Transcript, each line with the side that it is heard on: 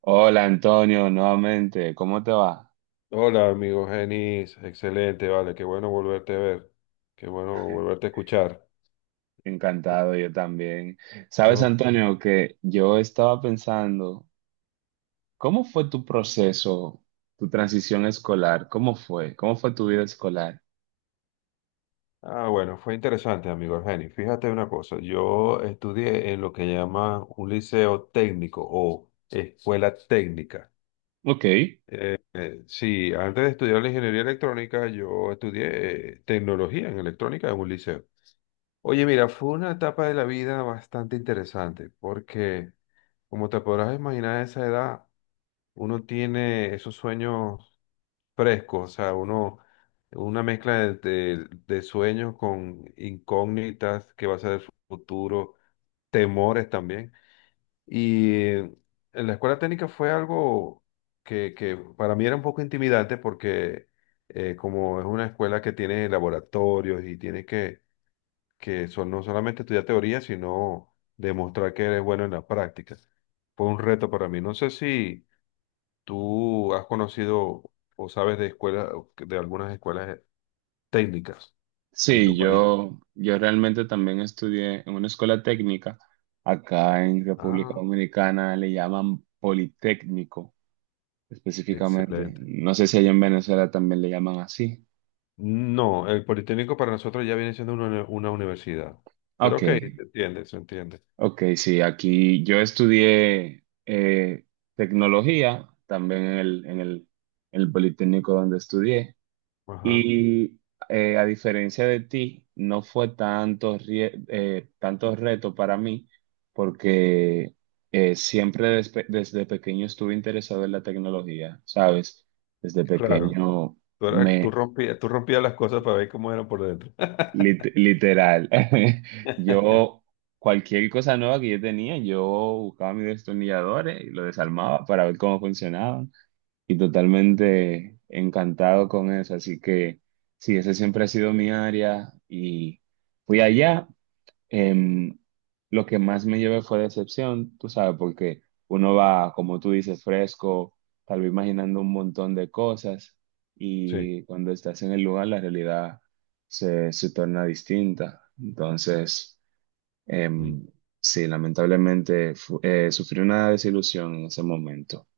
right: Hola Antonio, nuevamente, ¿cómo te va?
left: Hola, amigo Genis. Excelente, vale. Qué bueno volverte a ver. Qué bueno volverte a escuchar.
right: Encantado, yo también. Sabes,
left: Todo-
right: Antonio, que yo estaba pensando, ¿cómo fue tu proceso, tu transición escolar? ¿Cómo fue? ¿Cómo fue tu vida escolar?
left: Bueno, fue interesante, amigo Genis. Fíjate una cosa. Yo estudié en lo que llaman un liceo técnico o escuela técnica.
right: Ok,
left: Sí, antes de estudiar la ingeniería electrónica, yo estudié tecnología en electrónica en un liceo. Oye, mira, fue una etapa de la vida bastante interesante porque, como te podrás imaginar, a esa edad uno tiene esos sueños fresco, o sea, uno, una mezcla de sueños con incógnitas, que va a ser el futuro, temores también. Y en la escuela técnica fue algo que para mí era un poco intimidante porque como es una escuela que tiene laboratorios y tiene que son, no solamente estudiar teoría, sino demostrar que eres bueno en la práctica. Fue un reto para mí. No sé si... ¿Tú has conocido o sabes de escuelas, de algunas escuelas técnicas en
right: sí,
left: tu país?
right: yo realmente también estudié en una escuela técnica. Acá en República
left: Ah,
right: Dominicana le llaman Politécnico específicamente.
left: excelente.
right: No sé si allá en Venezuela también le llaman así.
left: No, el Politécnico para nosotros ya viene siendo una, uni- una universidad. Pero
right: Ok.
left: ok, se entiende, se entiende.
right: Ok, sí, aquí yo estudié tecnología también en el Politécnico donde estudié
left: Ajá,
right: y a diferencia de ti, no fue tanto, tanto reto para mí porque siempre desde pequeño estuve interesado en la tecnología, ¿sabes? Desde
left: claro.
right: pequeño
left: Tú, eras- tú rompías las cosas para ver cómo eran por dentro.
right: Literal. Yo, cualquier cosa nueva que yo tenía, yo buscaba mis destornilladores y lo desarmaba para ver cómo funcionaban. Y totalmente encantado con eso. Así que sí, esa siempre ha sido mi área. Y fui allá, em, lo que más me llevé fue decepción, tú sabes, porque uno va, como tú dices, fresco, tal vez imaginando un montón de cosas
left: Sí.
right: y cuando estás en el lugar la realidad se torna distinta. Entonces,
left: Mm.
right: em, sí, lamentablemente sufrí una desilusión en ese momento.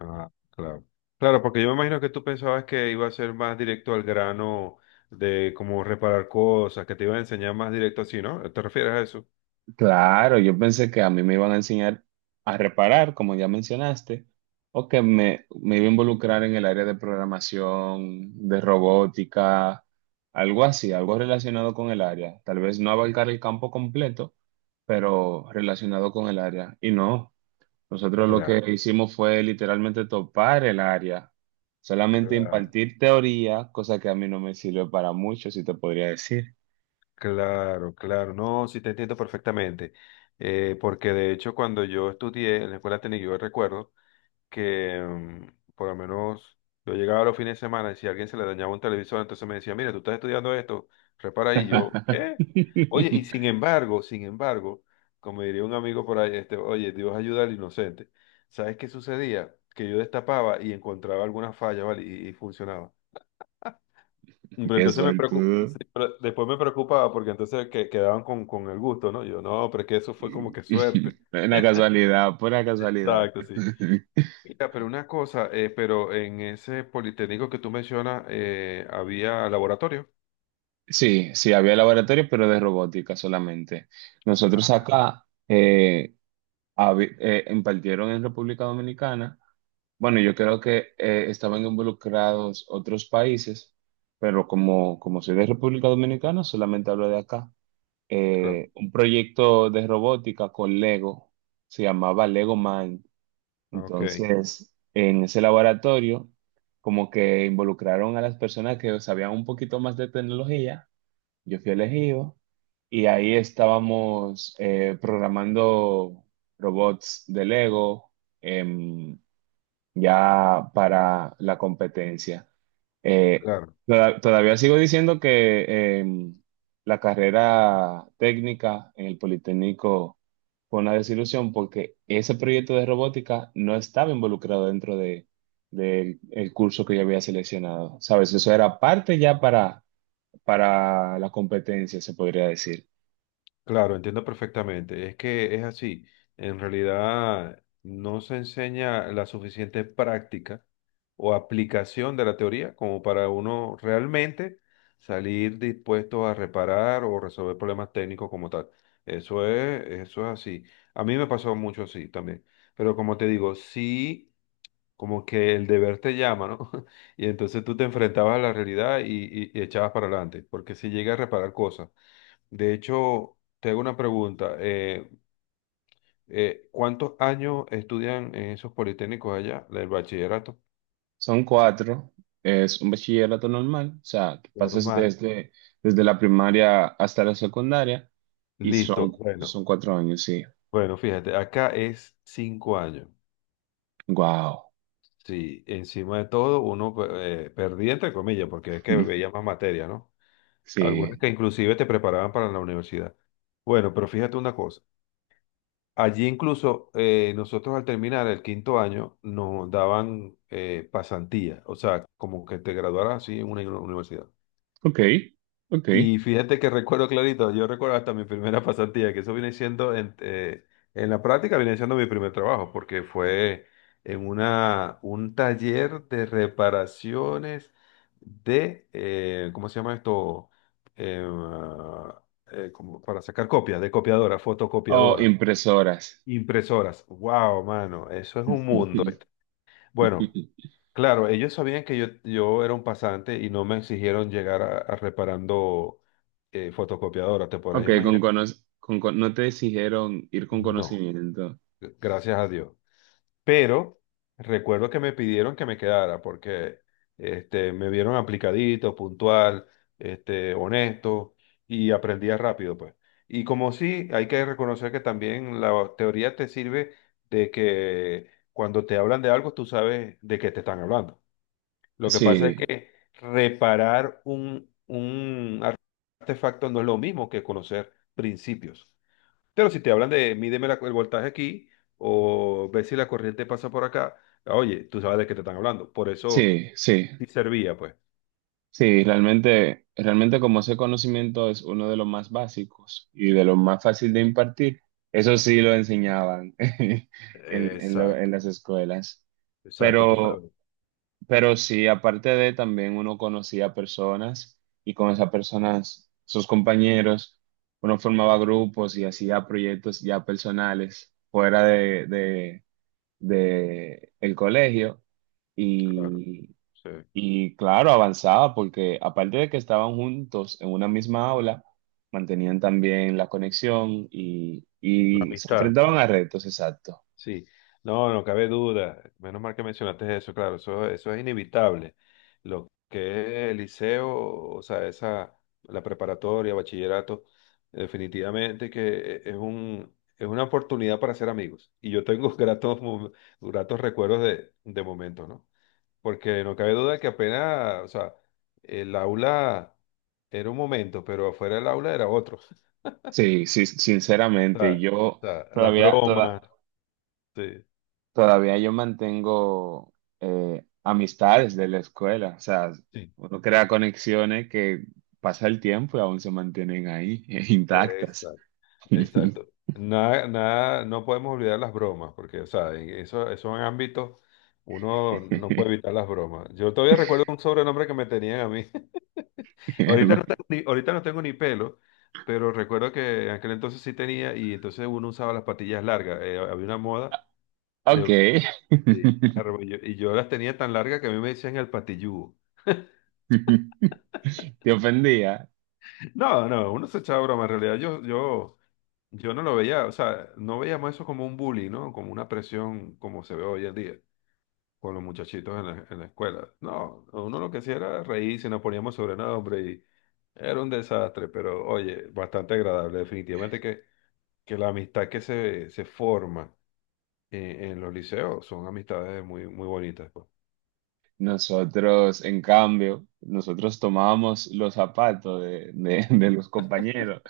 left: Ah, claro. Claro, porque yo me imagino que tú pensabas que iba a ser más directo al grano de cómo reparar cosas, que te iba a enseñar más directo así, ¿no? ¿Te refieres a eso?
right: Claro, yo pensé que a mí me iban a enseñar a reparar, como ya mencionaste, o que me iba a involucrar en el área de programación, de robótica, algo así, algo relacionado con el área. Tal vez no abarcar el campo completo, pero relacionado con el área. Y no, nosotros lo que
left: Claro.
right: hicimos fue literalmente topar el área, solamente
left: Claro,
right: impartir teoría, cosa que a mí no me sirvió para mucho, si te podría decir.
left: claro, claro. No, sí te entiendo perfectamente. Porque de hecho cuando yo estudié en la escuela técnica, yo recuerdo que por lo menos yo llegaba los fines de semana y si a alguien se le dañaba un televisor, entonces me decía, mira, tú estás estudiando esto, repara ahí. Y yo, ¿qué? Oye, y sin embargo, sin embargo, como diría un amigo por ahí, este, oye, Dios ayuda al inocente. ¿Sabes qué sucedía? Que yo destapaba y encontraba algunas fallas, ¿vale? Y funcionaba. Pero
right: Qué
left: entonces me preocupa,
right: suerte.
left: después me preocupaba porque entonces que, quedaban con el gusto, ¿no? Yo, no, pero es que eso fue como que suerte.
right: Una casualidad, pura casualidad.
left: Exacto, sí. Mira, pero una cosa, pero en ese politécnico que tú mencionas, ¿había laboratorio?
right: Sí, sí, había laboratorios, pero de robótica solamente. Nosotros
left: Ah,
right: acá impartieron en República Dominicana. Bueno, yo creo que estaban involucrados otros países, pero como soy de República Dominicana, solamente hablo de acá.
left: claro.
right: Un proyecto de robótica con Lego, se llamaba Lego Mind.
left: Ok,
right: Entonces, en ese laboratorio, como que involucraron a las personas que sabían un poquito más de tecnología, yo fui elegido y ahí estábamos programando robots de Lego, em, ya para la competencia. Eh,
left: claro.
right: todavía sigo diciendo que la carrera técnica en el Politécnico fue una desilusión porque ese proyecto de robótica no estaba involucrado dentro del el curso que yo había seleccionado. ¿Sabes? Eso era parte ya para la competencia, se podría decir.
left: Claro, entiendo perfectamente. Es que es así. En realidad no se enseña la suficiente práctica o aplicación de la teoría como para uno realmente salir dispuesto a reparar o resolver problemas técnicos como tal. Eso es así. A mí me pasó mucho así también. Pero como te digo, sí como que el deber te llama, ¿no? Y entonces tú te enfrentabas a la realidad y, y echabas para adelante, porque si llega a reparar cosas. De hecho, te hago una pregunta. ¿Cuántos años estudian en esos politécnicos allá, el bachillerato?
right: Son cuatro. Es un bachillerato normal, o sea, que pasas
left: Normal.
right: desde la primaria hasta la secundaria y
left: Listo. Bueno,
right: son cuatro años, sí.
left: bueno, fíjate, acá es 5 años.
right: Wow.
left: Sí, encima de todo, uno perdía, entre comillas, porque es que veía más materia, ¿no? Algunas
right: Sí.
left: que inclusive te preparaban para la universidad. Bueno, pero fíjate una cosa. Allí incluso nosotros al terminar el 5.º año nos daban pasantía, o sea, como que te graduaras así en una uni- universidad.
right: Ok, ok.
left: Y fíjate que recuerdo clarito, yo recuerdo hasta mi primera pasantía, que eso viene siendo, en la práctica viene siendo mi primer trabajo, porque fue en una, un taller de reparaciones de, ¿cómo se llama esto? Em, ah, Como para sacar copias, de copiadora,
right: Oh,
left: fotocopiadora.
right: impresoras.
left: Impresoras. Wow, mano, eso es un mundo. Bueno, claro, ellos sabían que yo era un pasante y no me exigieron llegar a reparando fotocopiadoras. ¿Te podrás
right: Ok, con,
left: imaginar?
right: cono- con- no te exigieron ir con
left: No,
right: conocimiento.
left: gracias a Dios. Pero recuerdo que me pidieron que me quedara porque este, me vieron aplicadito, puntual, este, honesto y aprendía rápido, pues. Y como sí, hay que reconocer que también la teoría te sirve de que cuando te hablan de algo, tú sabes de qué te están hablando. Lo que pasa es
right: Sí,
left: que reparar un artefacto no es lo mismo que conocer principios. Pero si te hablan de mídeme la- el voltaje aquí o ve si la corriente pasa por acá, ah, oye, tú sabes de qué te están hablando. Por eso
right: sí, sí.
left: sí servía, pues.
right: Sí, realmente, realmente como ese conocimiento es uno de los más básicos y de los más fácil de impartir, eso sí lo enseñaban en, en
left: Exacto,
right: las escuelas.
left: exacto, tú
right: Pero,
left: sabes.
right: pero sí, aparte de también uno conocía personas y con esas personas, sus compañeros, uno formaba grupos y hacía proyectos ya personales fuera de el colegio
left: Claro, sí.
right: y claro, avanzaba porque aparte de que estaban juntos en una misma aula, mantenían también la conexión
left: La
right: y se
left: amistad.
right: enfrentaban a retos, exacto.
left: Sí, no, no cabe duda. Menos mal que mencionaste eso, claro, eso es inevitable. Lo que es el liceo, o sea, esa, la preparatoria, bachillerato, definitivamente que es un, es una oportunidad para hacer amigos. Y yo tengo gratos, mom- gratos recuerdos de momentos, ¿no? Porque no cabe duda que apenas, o sea, el aula era un momento, pero afuera del aula era otro.
right: Sí, sí,
left: O
right: sinceramente,
left: sea,
right: yo
left: o sea, las
right: todavía, toda-
left: bromas, sí.
right: todavía yo mantengo amistades de la escuela, o sea,
left: Sí.
right: uno crea conexiones que pasa el tiempo y aún se mantienen ahí, intactas.
left: Exacto. Nada, nada, no podemos olvidar las bromas, porque, o sea, en eso, esos ámbitos uno no puede evitar las bromas. Yo todavía recuerdo un sobrenombre que me tenían a mí. Ahorita no tengo ni, ahorita no tengo ni pelo, pero recuerdo que en aquel entonces sí tenía y entonces uno usaba las patillas largas. Había una moda de
right: Ok.
left: usar sí, arro- y yo las tenía tan largas que a mí me decían el patilludo.
right: Te ofendía.
left: No, no, uno se echaba broma. En realidad yo, yo... Yo no lo veía, o sea, no veíamos eso como un bullying, ¿no? Como una presión como se ve hoy en día con los muchachitos en la escuela. No, uno lo que hacía era reírse, nos poníamos sobrenombre y era un desastre, pero oye, bastante agradable. Definitivamente que la amistad que se forma en los liceos son amistades muy, muy bonitas, pues.
right: Nosotros, en cambio, nosotros tomábamos los zapatos de los compañeros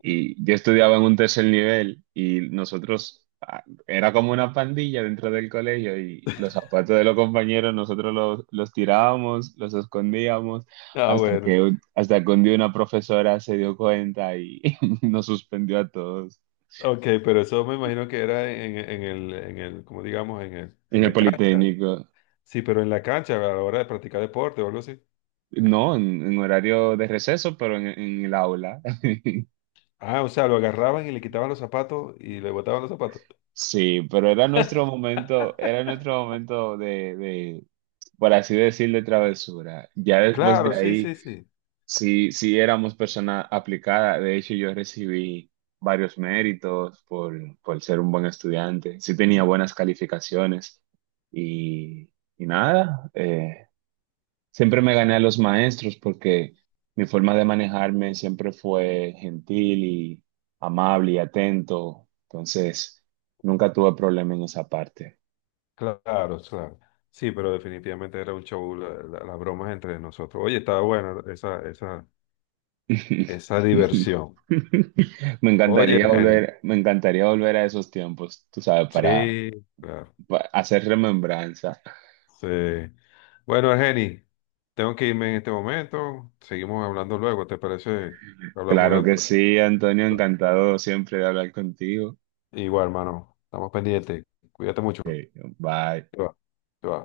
right: y yo estudiaba en un tercer nivel y nosotros era como una pandilla dentro del colegio y los zapatos de los compañeros nosotros los tirábamos, los escondíamos
left: Ah,
right: hasta
left: bueno,
right: hasta que un día una profesora se dio cuenta y nos suspendió a todos
left: ok, pero eso me imagino que era en el, como digamos, en el, en
right: en el
left: la cancha.
right: Politécnico.
left: Sí, pero en la cancha a la hora de practicar deporte o algo así.
right: No, en horario de receso, pero en el aula.
left: Ah, o sea, lo agarraban y le quitaban los zapatos y le botaban los zapatos.
right: Sí, pero era nuestro momento por así decir, de travesura. Ya después
left: Claro,
right: de
left: sí,
right: ahí,
left: sí, sí.
right: sí, sí éramos persona aplicada. De hecho, yo recibí varios méritos por ser un buen estudiante. Sí tenía buenas calificaciones y, y nada. Siempre me gané a los maestros porque mi forma de manejarme siempre fue gentil y amable y atento. Entonces, nunca tuve problema en esa parte.
left: Claro, claro. Sí, pero definitivamente era un show, la- la- las bromas entre nosotros. Oye, estaba buena esa, esa, esa diversión. Oye, Ergeni.
right: Me encantaría volver a esos tiempos, tú sabes, para,
left: Sí, claro.
right: hacer remembranza.
left: Sí. Bueno, Ergeni, tengo que irme en este momento. Seguimos hablando luego, ¿te parece? Hablamos de
right: Claro que
left: otro
right: sí, Antonio,
left: tema.
right: encantado siempre de hablar contigo.
left: Igual, hermano. Estamos pendientes. Cuídate mucho.
right: Ok, bye.
left: Te va. Te va.